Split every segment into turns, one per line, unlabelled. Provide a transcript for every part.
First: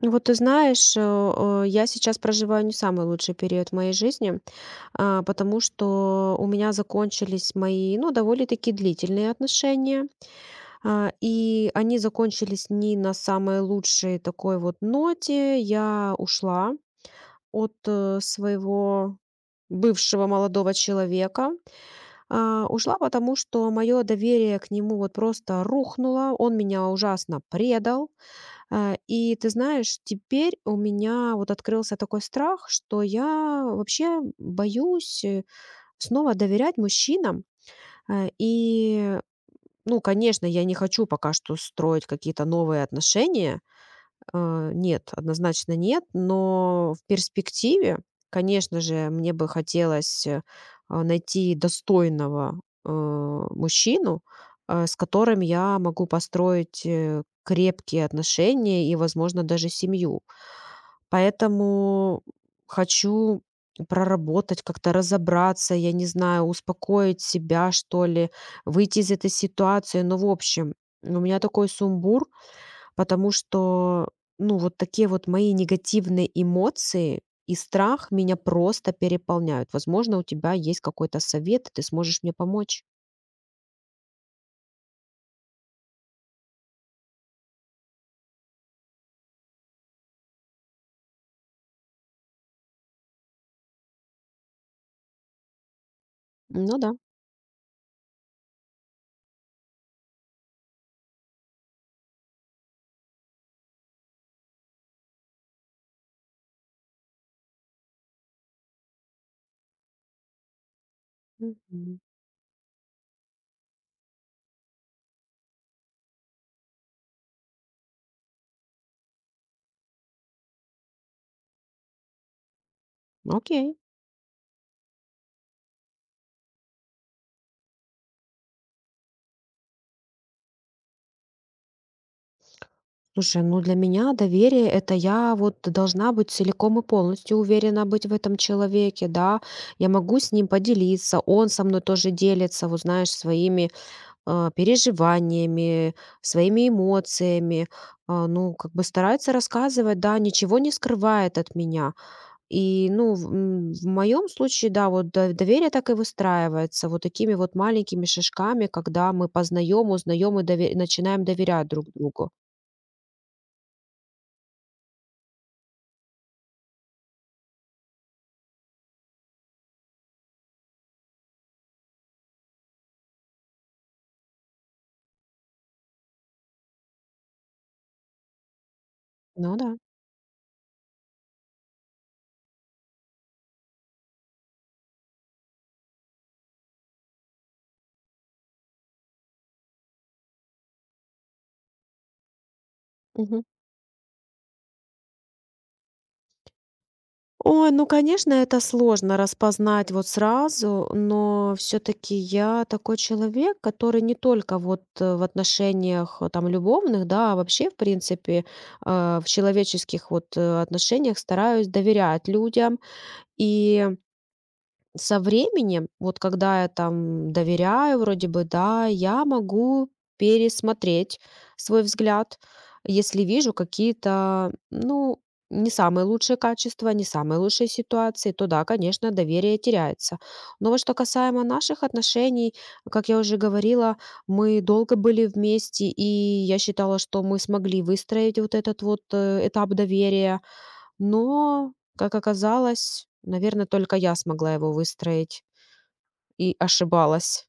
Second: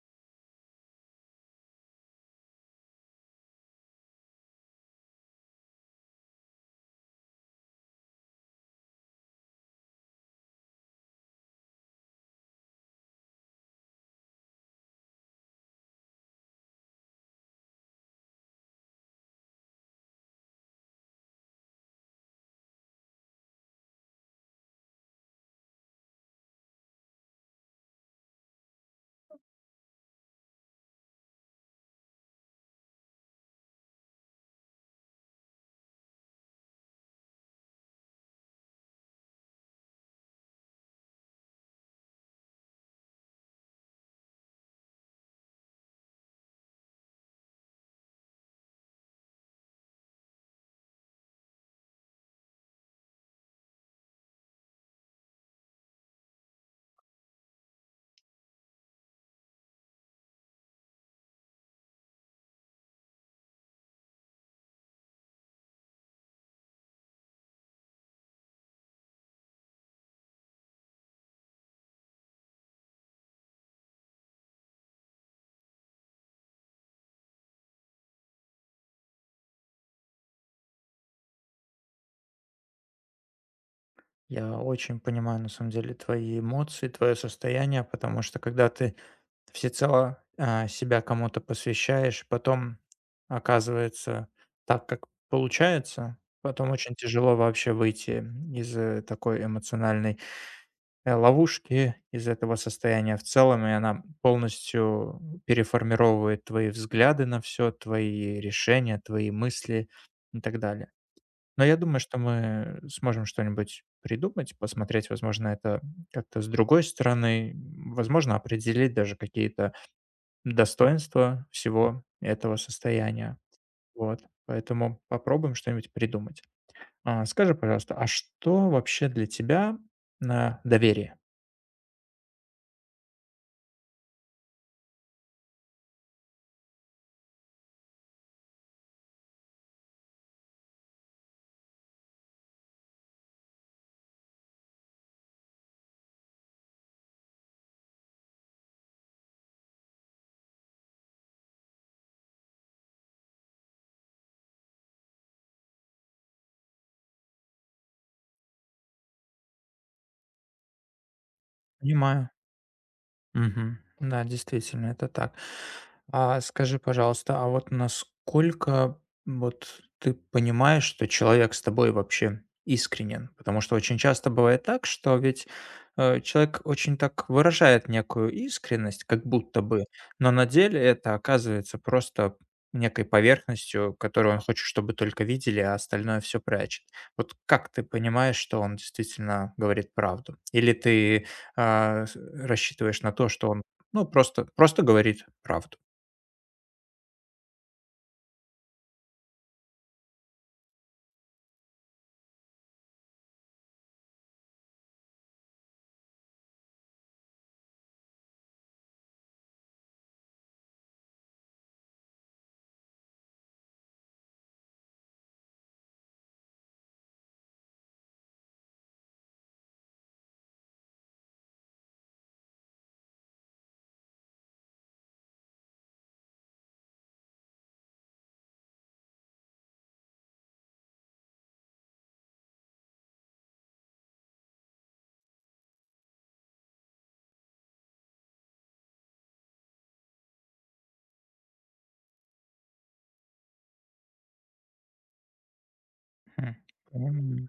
Ну вот ты знаешь, я сейчас проживаю не самый лучший период в моей жизни, потому что у меня закончились мои, ну, довольно-таки длительные отношения, и они закончились не на самой лучшей такой вот ноте. Я ушла от своего бывшего молодого человека. Ушла, потому что мое доверие к нему вот просто рухнуло, он меня ужасно предал. И ты знаешь, теперь у меня вот открылся такой страх, что я вообще боюсь, снова доверять мужчинам. А, и, ну, конечно, я не хочу пока что строить какие-то новые отношения. Э, нет, однозначно нет, но в перспективе, конечно же, мне бы хотелось, найти достойного, мужчину, с которым я могу построить, крепкие отношения и, возможно, даже семью. Поэтому хочу проработать, как-то разобраться, я не знаю, успокоить себя, что ли, выйти из этой ситуации. Ну, в общем, у меня такой сумбур, потому что, ну, вот такие вот мои негативные эмоции и страх меня просто переполняют. Возможно, у тебя есть какой-то совет, ты сможешь мне помочь.
Я очень понимаю, на самом деле, твои эмоции, твое состояние, потому что когда ты всецело себя кому-то посвящаешь, потом оказывается так, как получается, потом
Ну да.
очень тяжело вообще выйти из такой эмоциональной ловушки, из этого состояния в целом, и она полностью переформировывает твои взгляды на все, твои решения, твои мысли и так далее. Но я
Мгм.
думаю, что мы сможем что-нибудь придумать, посмотреть, возможно, это как-то с другой стороны, возможно, определить даже какие-то достоинства всего этого состояния.
Окей.
Вот, поэтому попробуем что-нибудь придумать. А, скажи, пожалуйста, а что вообще для тебя, на доверие?
Слушай, ну для меня доверие – это я вот должна быть целиком и полностью уверена быть в этом человеке, да. Я могу с ним поделиться, он со мной тоже делится, вот знаешь, своими переживаниями, своими эмоциями, а, ну, как бы старается рассказывать, да, ничего не скрывает от меня. И, ну, в, моем случае, да, вот доверие так и выстраивается, вот такими вот маленькими шажками, когда мы познаем, узнаем и начинаем доверять друг
Понимаю.
другу.
Мгм. Да, действительно, это так. А скажи, пожалуйста, а вот насколько вот ты понимаешь, что человек с тобой вообще искренен? Потому что очень часто бывает так, что ведь человек очень так выражает некую искренность, как
Ну
будто
да.
бы, но на деле это оказывается просто некой поверхностью, которую он хочет, чтобы только видели, а остальное все прячет. Вот как ты понимаешь, что он действительно говорит правду? Или ты а, с рассчитываешь на то, что он, ну, просто говорит правду.
Ой, ну, конечно, это сложно распознать вот сразу, но все таки я такой человек, который не только вот, в отношениях, там, любовных, да, а вообще, в принципе, в человеческих вот, отношениях стараюсь доверять людям. И со временем, вот когда я там доверяю вроде бы, да, я могу пересмотреть свой взгляд, если вижу какие-то, ну, не самые лучшие качества, не самые лучшие ситуации, то да, конечно, доверие теряется. Но вот что касаемо наших отношений, как я уже говорила, мы долго были вместе, и я считала, что мы смогли выстроить вот этот вот этап доверия, но, как оказалось, наверное, только я смогла его выстроить
Хм.
и ошибалась.
М,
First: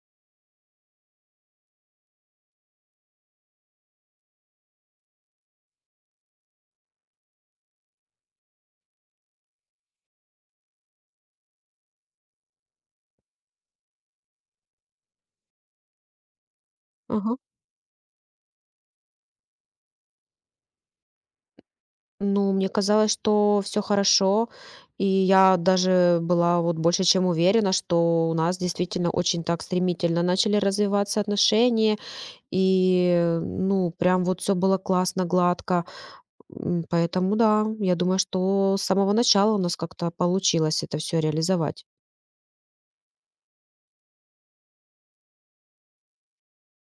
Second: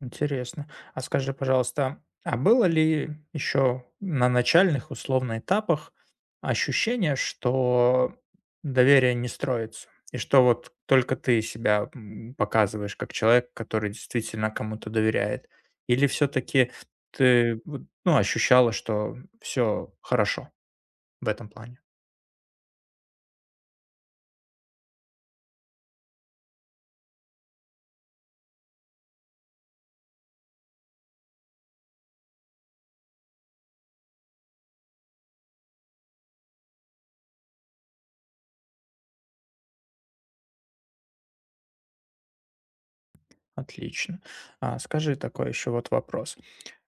интересно. А скажи, пожалуйста, а было ли еще на начальных, условно, этапах ощущение, что доверие не строится? И что вот только ты себя, показываешь как человек, который действительно кому-то доверяет? Или все таки
Ага.
ты вот, ну, ощущала, что все хорошо в этом плане?
Ну, мне казалось, что все хорошо, и я даже была вот больше чем уверена, что у нас действительно очень так стремительно начали развиваться отношения, и, ну, прям вот все было классно, гладко. М, поэтому да, я думаю, что с самого начала у нас как-то получилось это все реализовать.
Отлично. А скажи такой еще вот вопрос.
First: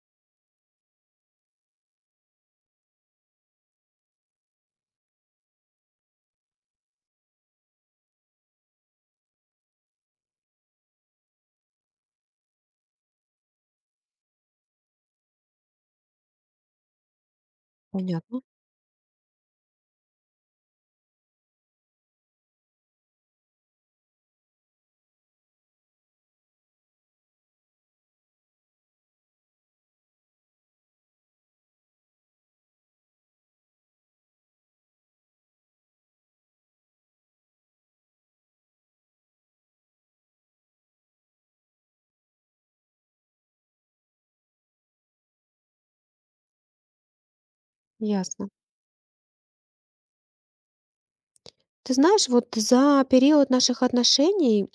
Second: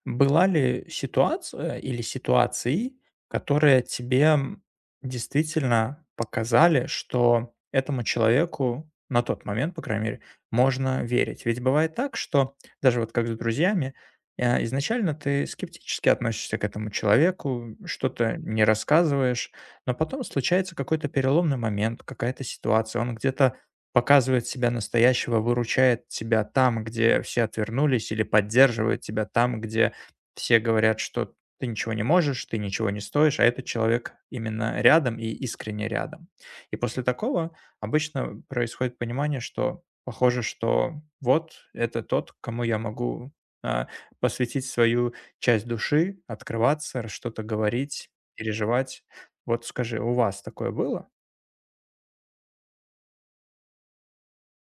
Была ли ситуация или ситуации, которые тебе действительно показали, что этому человеку на тот момент, по крайней мере, можно верить? Ведь бывает так, что даже вот как с друзьями, изначально ты скептически относишься к этому человеку, что-то
Понятно,
не рассказываешь, но потом случается какой-то переломный момент, какая-то ситуация, он где-то показывает себя настоящего, выручает тебя там, где все отвернулись, или поддерживает тебя там, где все говорят, что ты ничего не можешь, ты ничего не стоишь, а этот человек именно рядом и искренне рядом. И после такого обычно происходит понимание, что похоже, что вот это тот, кому я могу а, посвятить свою часть души, открываться, что-то говорить,
ясно.
переживать. Вот скажи, у вас такое было?
Ты знаешь, вот за период наших отношений,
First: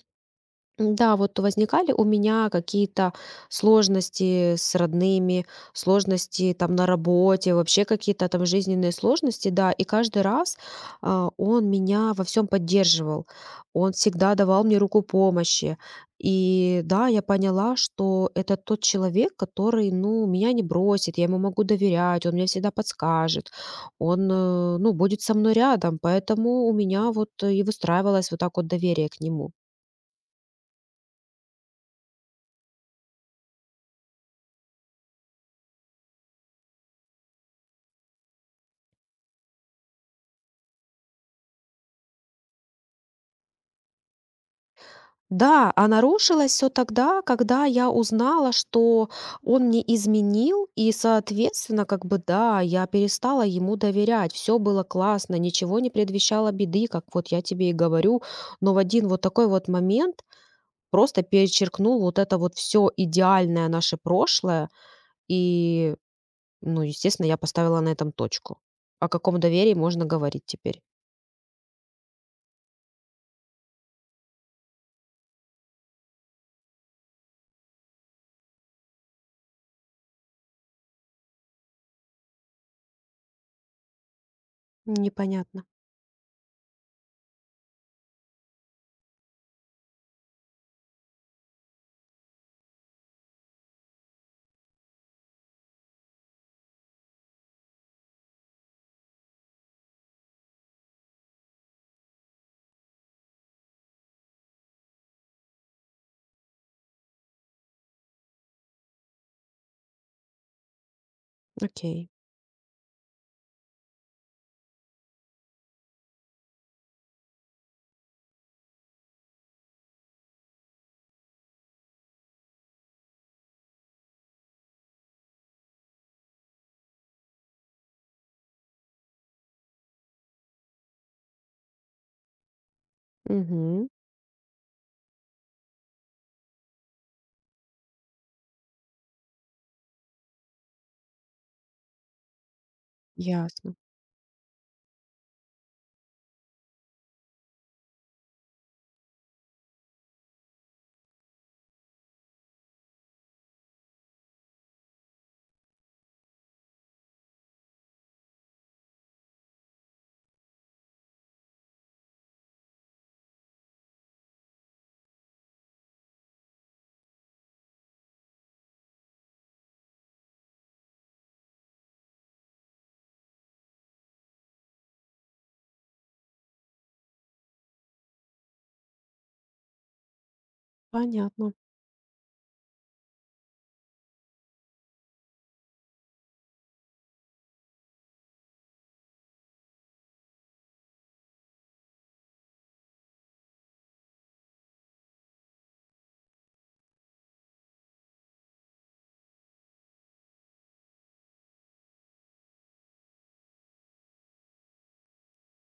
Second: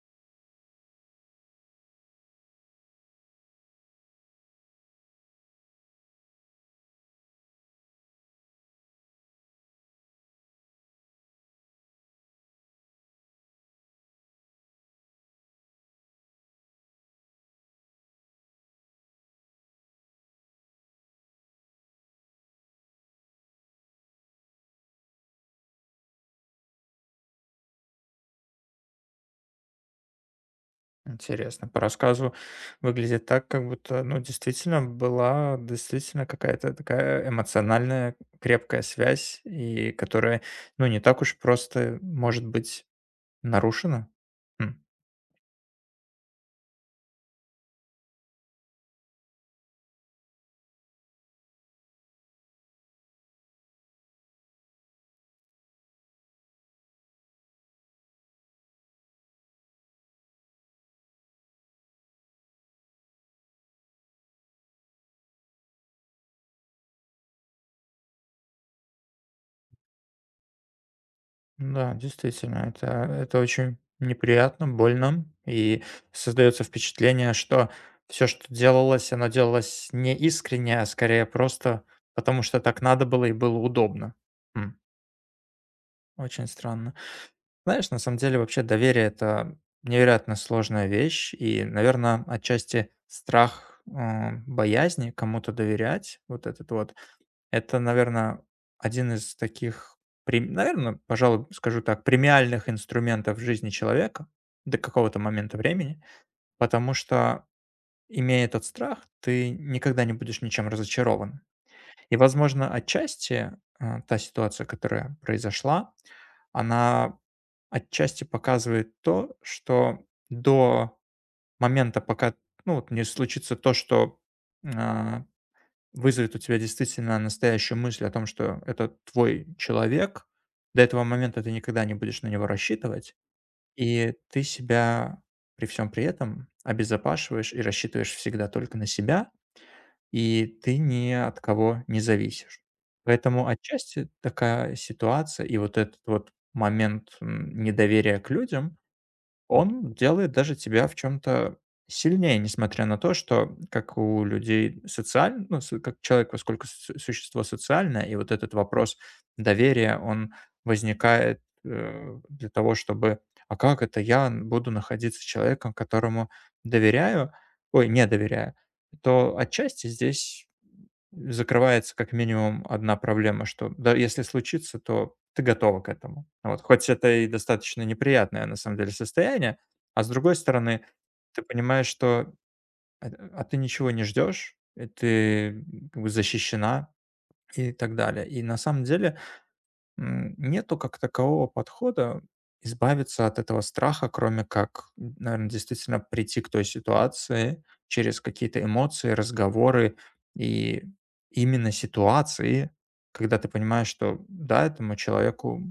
м, да, вот возникали у меня какие-то сложности с родными, сложности там на работе, вообще какие-то там жизненные сложности, да, и каждый раз он меня во всем поддерживал, он всегда давал мне руку помощи. И да, я поняла, что это тот человек, который, ну, меня не бросит, я ему могу доверять, он мне всегда подскажет, он, ну, будет со мной рядом, поэтому у меня вот и выстраивалось вот так вот доверие к нему.
Интересно. По рассказу выглядит так, как будто, ну, действительно была действительно какая-то такая эмоциональная крепкая связь, и которая, ну, не так уж просто может быть нарушена. М,
Да, а нарушилось все тогда, когда я узнала, что он мне изменил, и, соответственно, как бы, да, я перестала ему доверять. Все было классно, ничего не предвещало беды, как вот я тебе и говорю. Но в один вот такой вот момент просто перечеркнул вот это вот все идеальное наше прошлое. И, ну, естественно, я поставила на этом точку. О каком доверии можно говорить теперь?
да, действительно, это очень неприятно, больно, и создается впечатление, что все, что делалось, оно делалось не искренне, а скорее просто потому, что так надо было и было удобно. М,
Непонятно.
очень странно. Знаешь, на самом деле вообще доверие– это невероятно сложная вещь, и, наверное, отчасти страх боязни кому-то доверять, вот этот вот, это, наверное, один из таких, наверное, пожалуй, скажу так, премиальных инструментов в жизни человека до какого-то момента времени, потому что, имея этот страх, ты никогда не будешь ничем разочарован.
Окей.
И, возможно, отчасти та ситуация, которая произошла, она отчасти показывает то, что до момента, пока, ну, вот не случится то, что, а, вызовет у тебя действительно настоящую мысль о том, что это твой человек, до этого момента ты никогда не будешь на него рассчитывать,
Мгм.
и ты себя при всем при этом обезопашиваешь и рассчитываешь всегда только на себя, и ты ни от кого не зависишь. Поэтому
Ясно.
отчасти такая ситуация и вот этот вот момент, недоверия к людям, он делает даже тебя в чем-то сильнее, несмотря на то, что как у людей социаль ну, с как человек, поскольку су существо социальное, и вот этот вопрос доверия, он возникает, для того, чтобы: "А как это я н буду находиться с человеком, которому доверяю, ой, не доверяю?" То отчасти здесь закрывается как минимум одна проблема, что да, если случится, то ты готова к этому. Вот. Хоть это и достаточно неприятное на самом деле состояние, а с другой стороны, ты
Понятно.
понимаешь, что а ты ничего не ждешь, ты как бы защищена и так далее. И на самом деле нету как такового подхода избавиться от этого страха, кроме как, наверное, действительно прийти к той ситуации через какие-то эмоции, разговоры и именно ситуации, когда ты понимаешь, что да, этому человеку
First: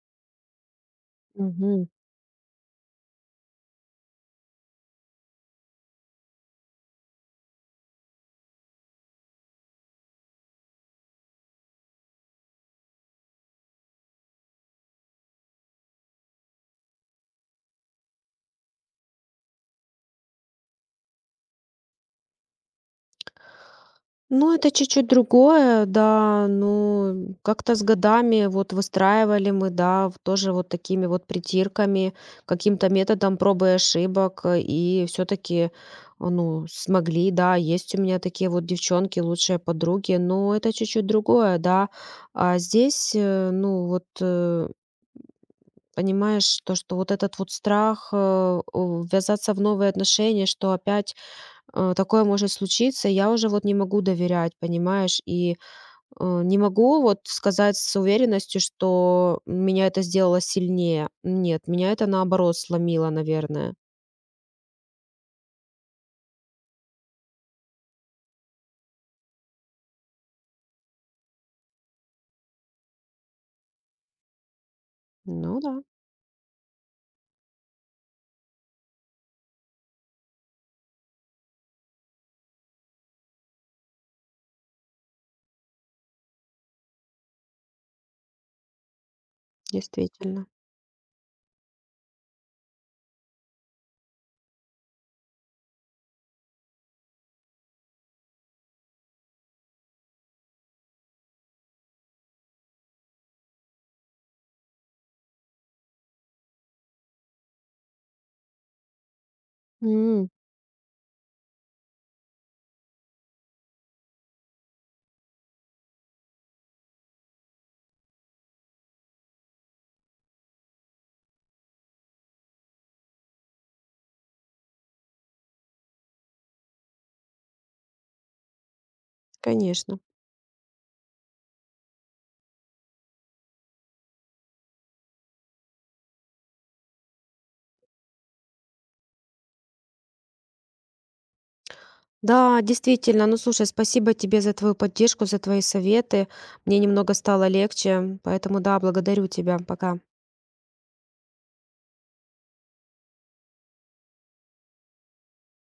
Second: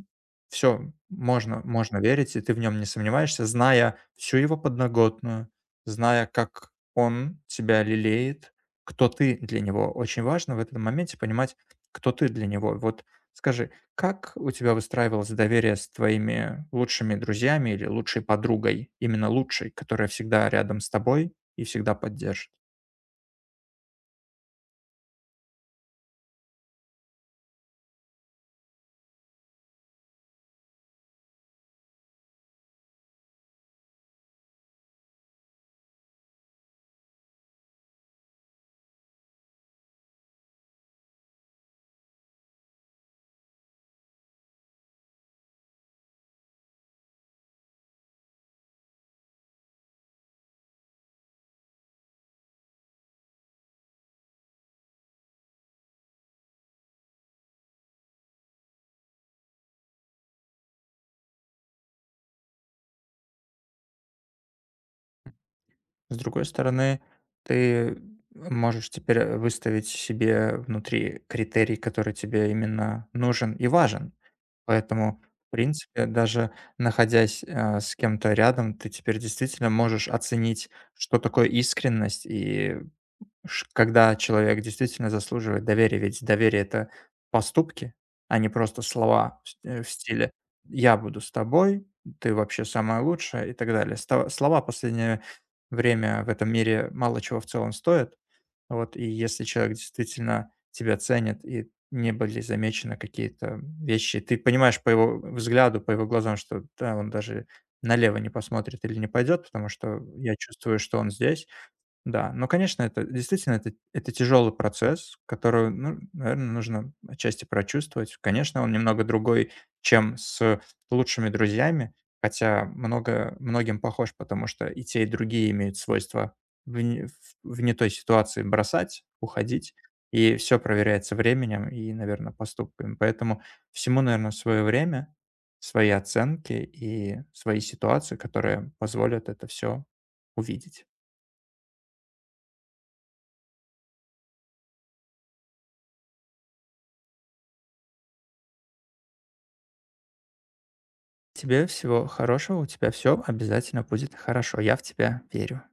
все можно
Мгм.
можно верить, и ты в нем не сомневаешься, зная всю его подноготную, зная, как он тебя лелеет, кто ты для него. Очень важно в этом моменте понимать, кто ты для него. Вот скажи, как у тебя выстраивалось доверие с твоими лучшими друзьями или лучшей подругой? Именно лучшей, которая всегда рядом с тобой и всегда поддержит.
Ну, это чуть-чуть другое, да. Ну, как-то с годами вот выстраивали мы, да, тоже вот такими вот притирками, каким-то методом пробы и ошибок, и все-таки, ну, смогли, да, есть у меня такие вот девчонки, лучшие подруги, но это чуть-чуть другое, да. А здесь, ну, вот, понимаешь, то, что вот этот вот страх ввязаться в новые отношения, что опять такое может случиться, я уже вот не могу доверять, понимаешь, и не могу вот сказать с уверенностью, что меня это сделало сильнее. Нет, меня это наоборот сломило, наверное.
С другой стороны, ты можешь теперь выставить себе внутри критерий, который тебе именно нужен и важен. Поэтому, в
Ну да,
принципе, даже находясь с кем-то рядом, ты теперь действительно можешь оценить, что такое искренность, и Ш когда человек действительно заслуживает доверия, ведь доверие- это поступки, а не просто слова в в стиле:
действительно.
"Я буду с тобой, ты вообще самая лучшая" и так далее. Сто слова в последнее время в этом мире мало чего в целом стоят. Вот, и если человек действительно тебя ценит и не были замечены какие-то вещи, ты понимаешь по его взгляду, по его глазам, что да, он даже налево не посмотрит или не пойдет, потому что
М,
я чувствую, что он здесь. Да, но, конечно, это действительно это тяжелый процесс, который, ну, наверное, нужно отчасти прочувствовать. Конечно, он немного другой, чем с лучшими друзьями, хотя много многим похож, потому что и те, и другие имеют свойство в не той ситуации бросать, уходить,
конечно.
и все проверяется временем и, наверное, поступками. Поэтому всему, наверное, свое время, свои оценки и свои ситуации, которые позволят это все увидеть.
Да, действительно. Ну, слушай, спасибо тебе за твою поддержку, за твои советы. Мне немного стало легче, поэтому да, благодарю тебя. Пока.
Тебе всего хорошего, у тебя все обязательно будет хорошо. Я в тебя верю.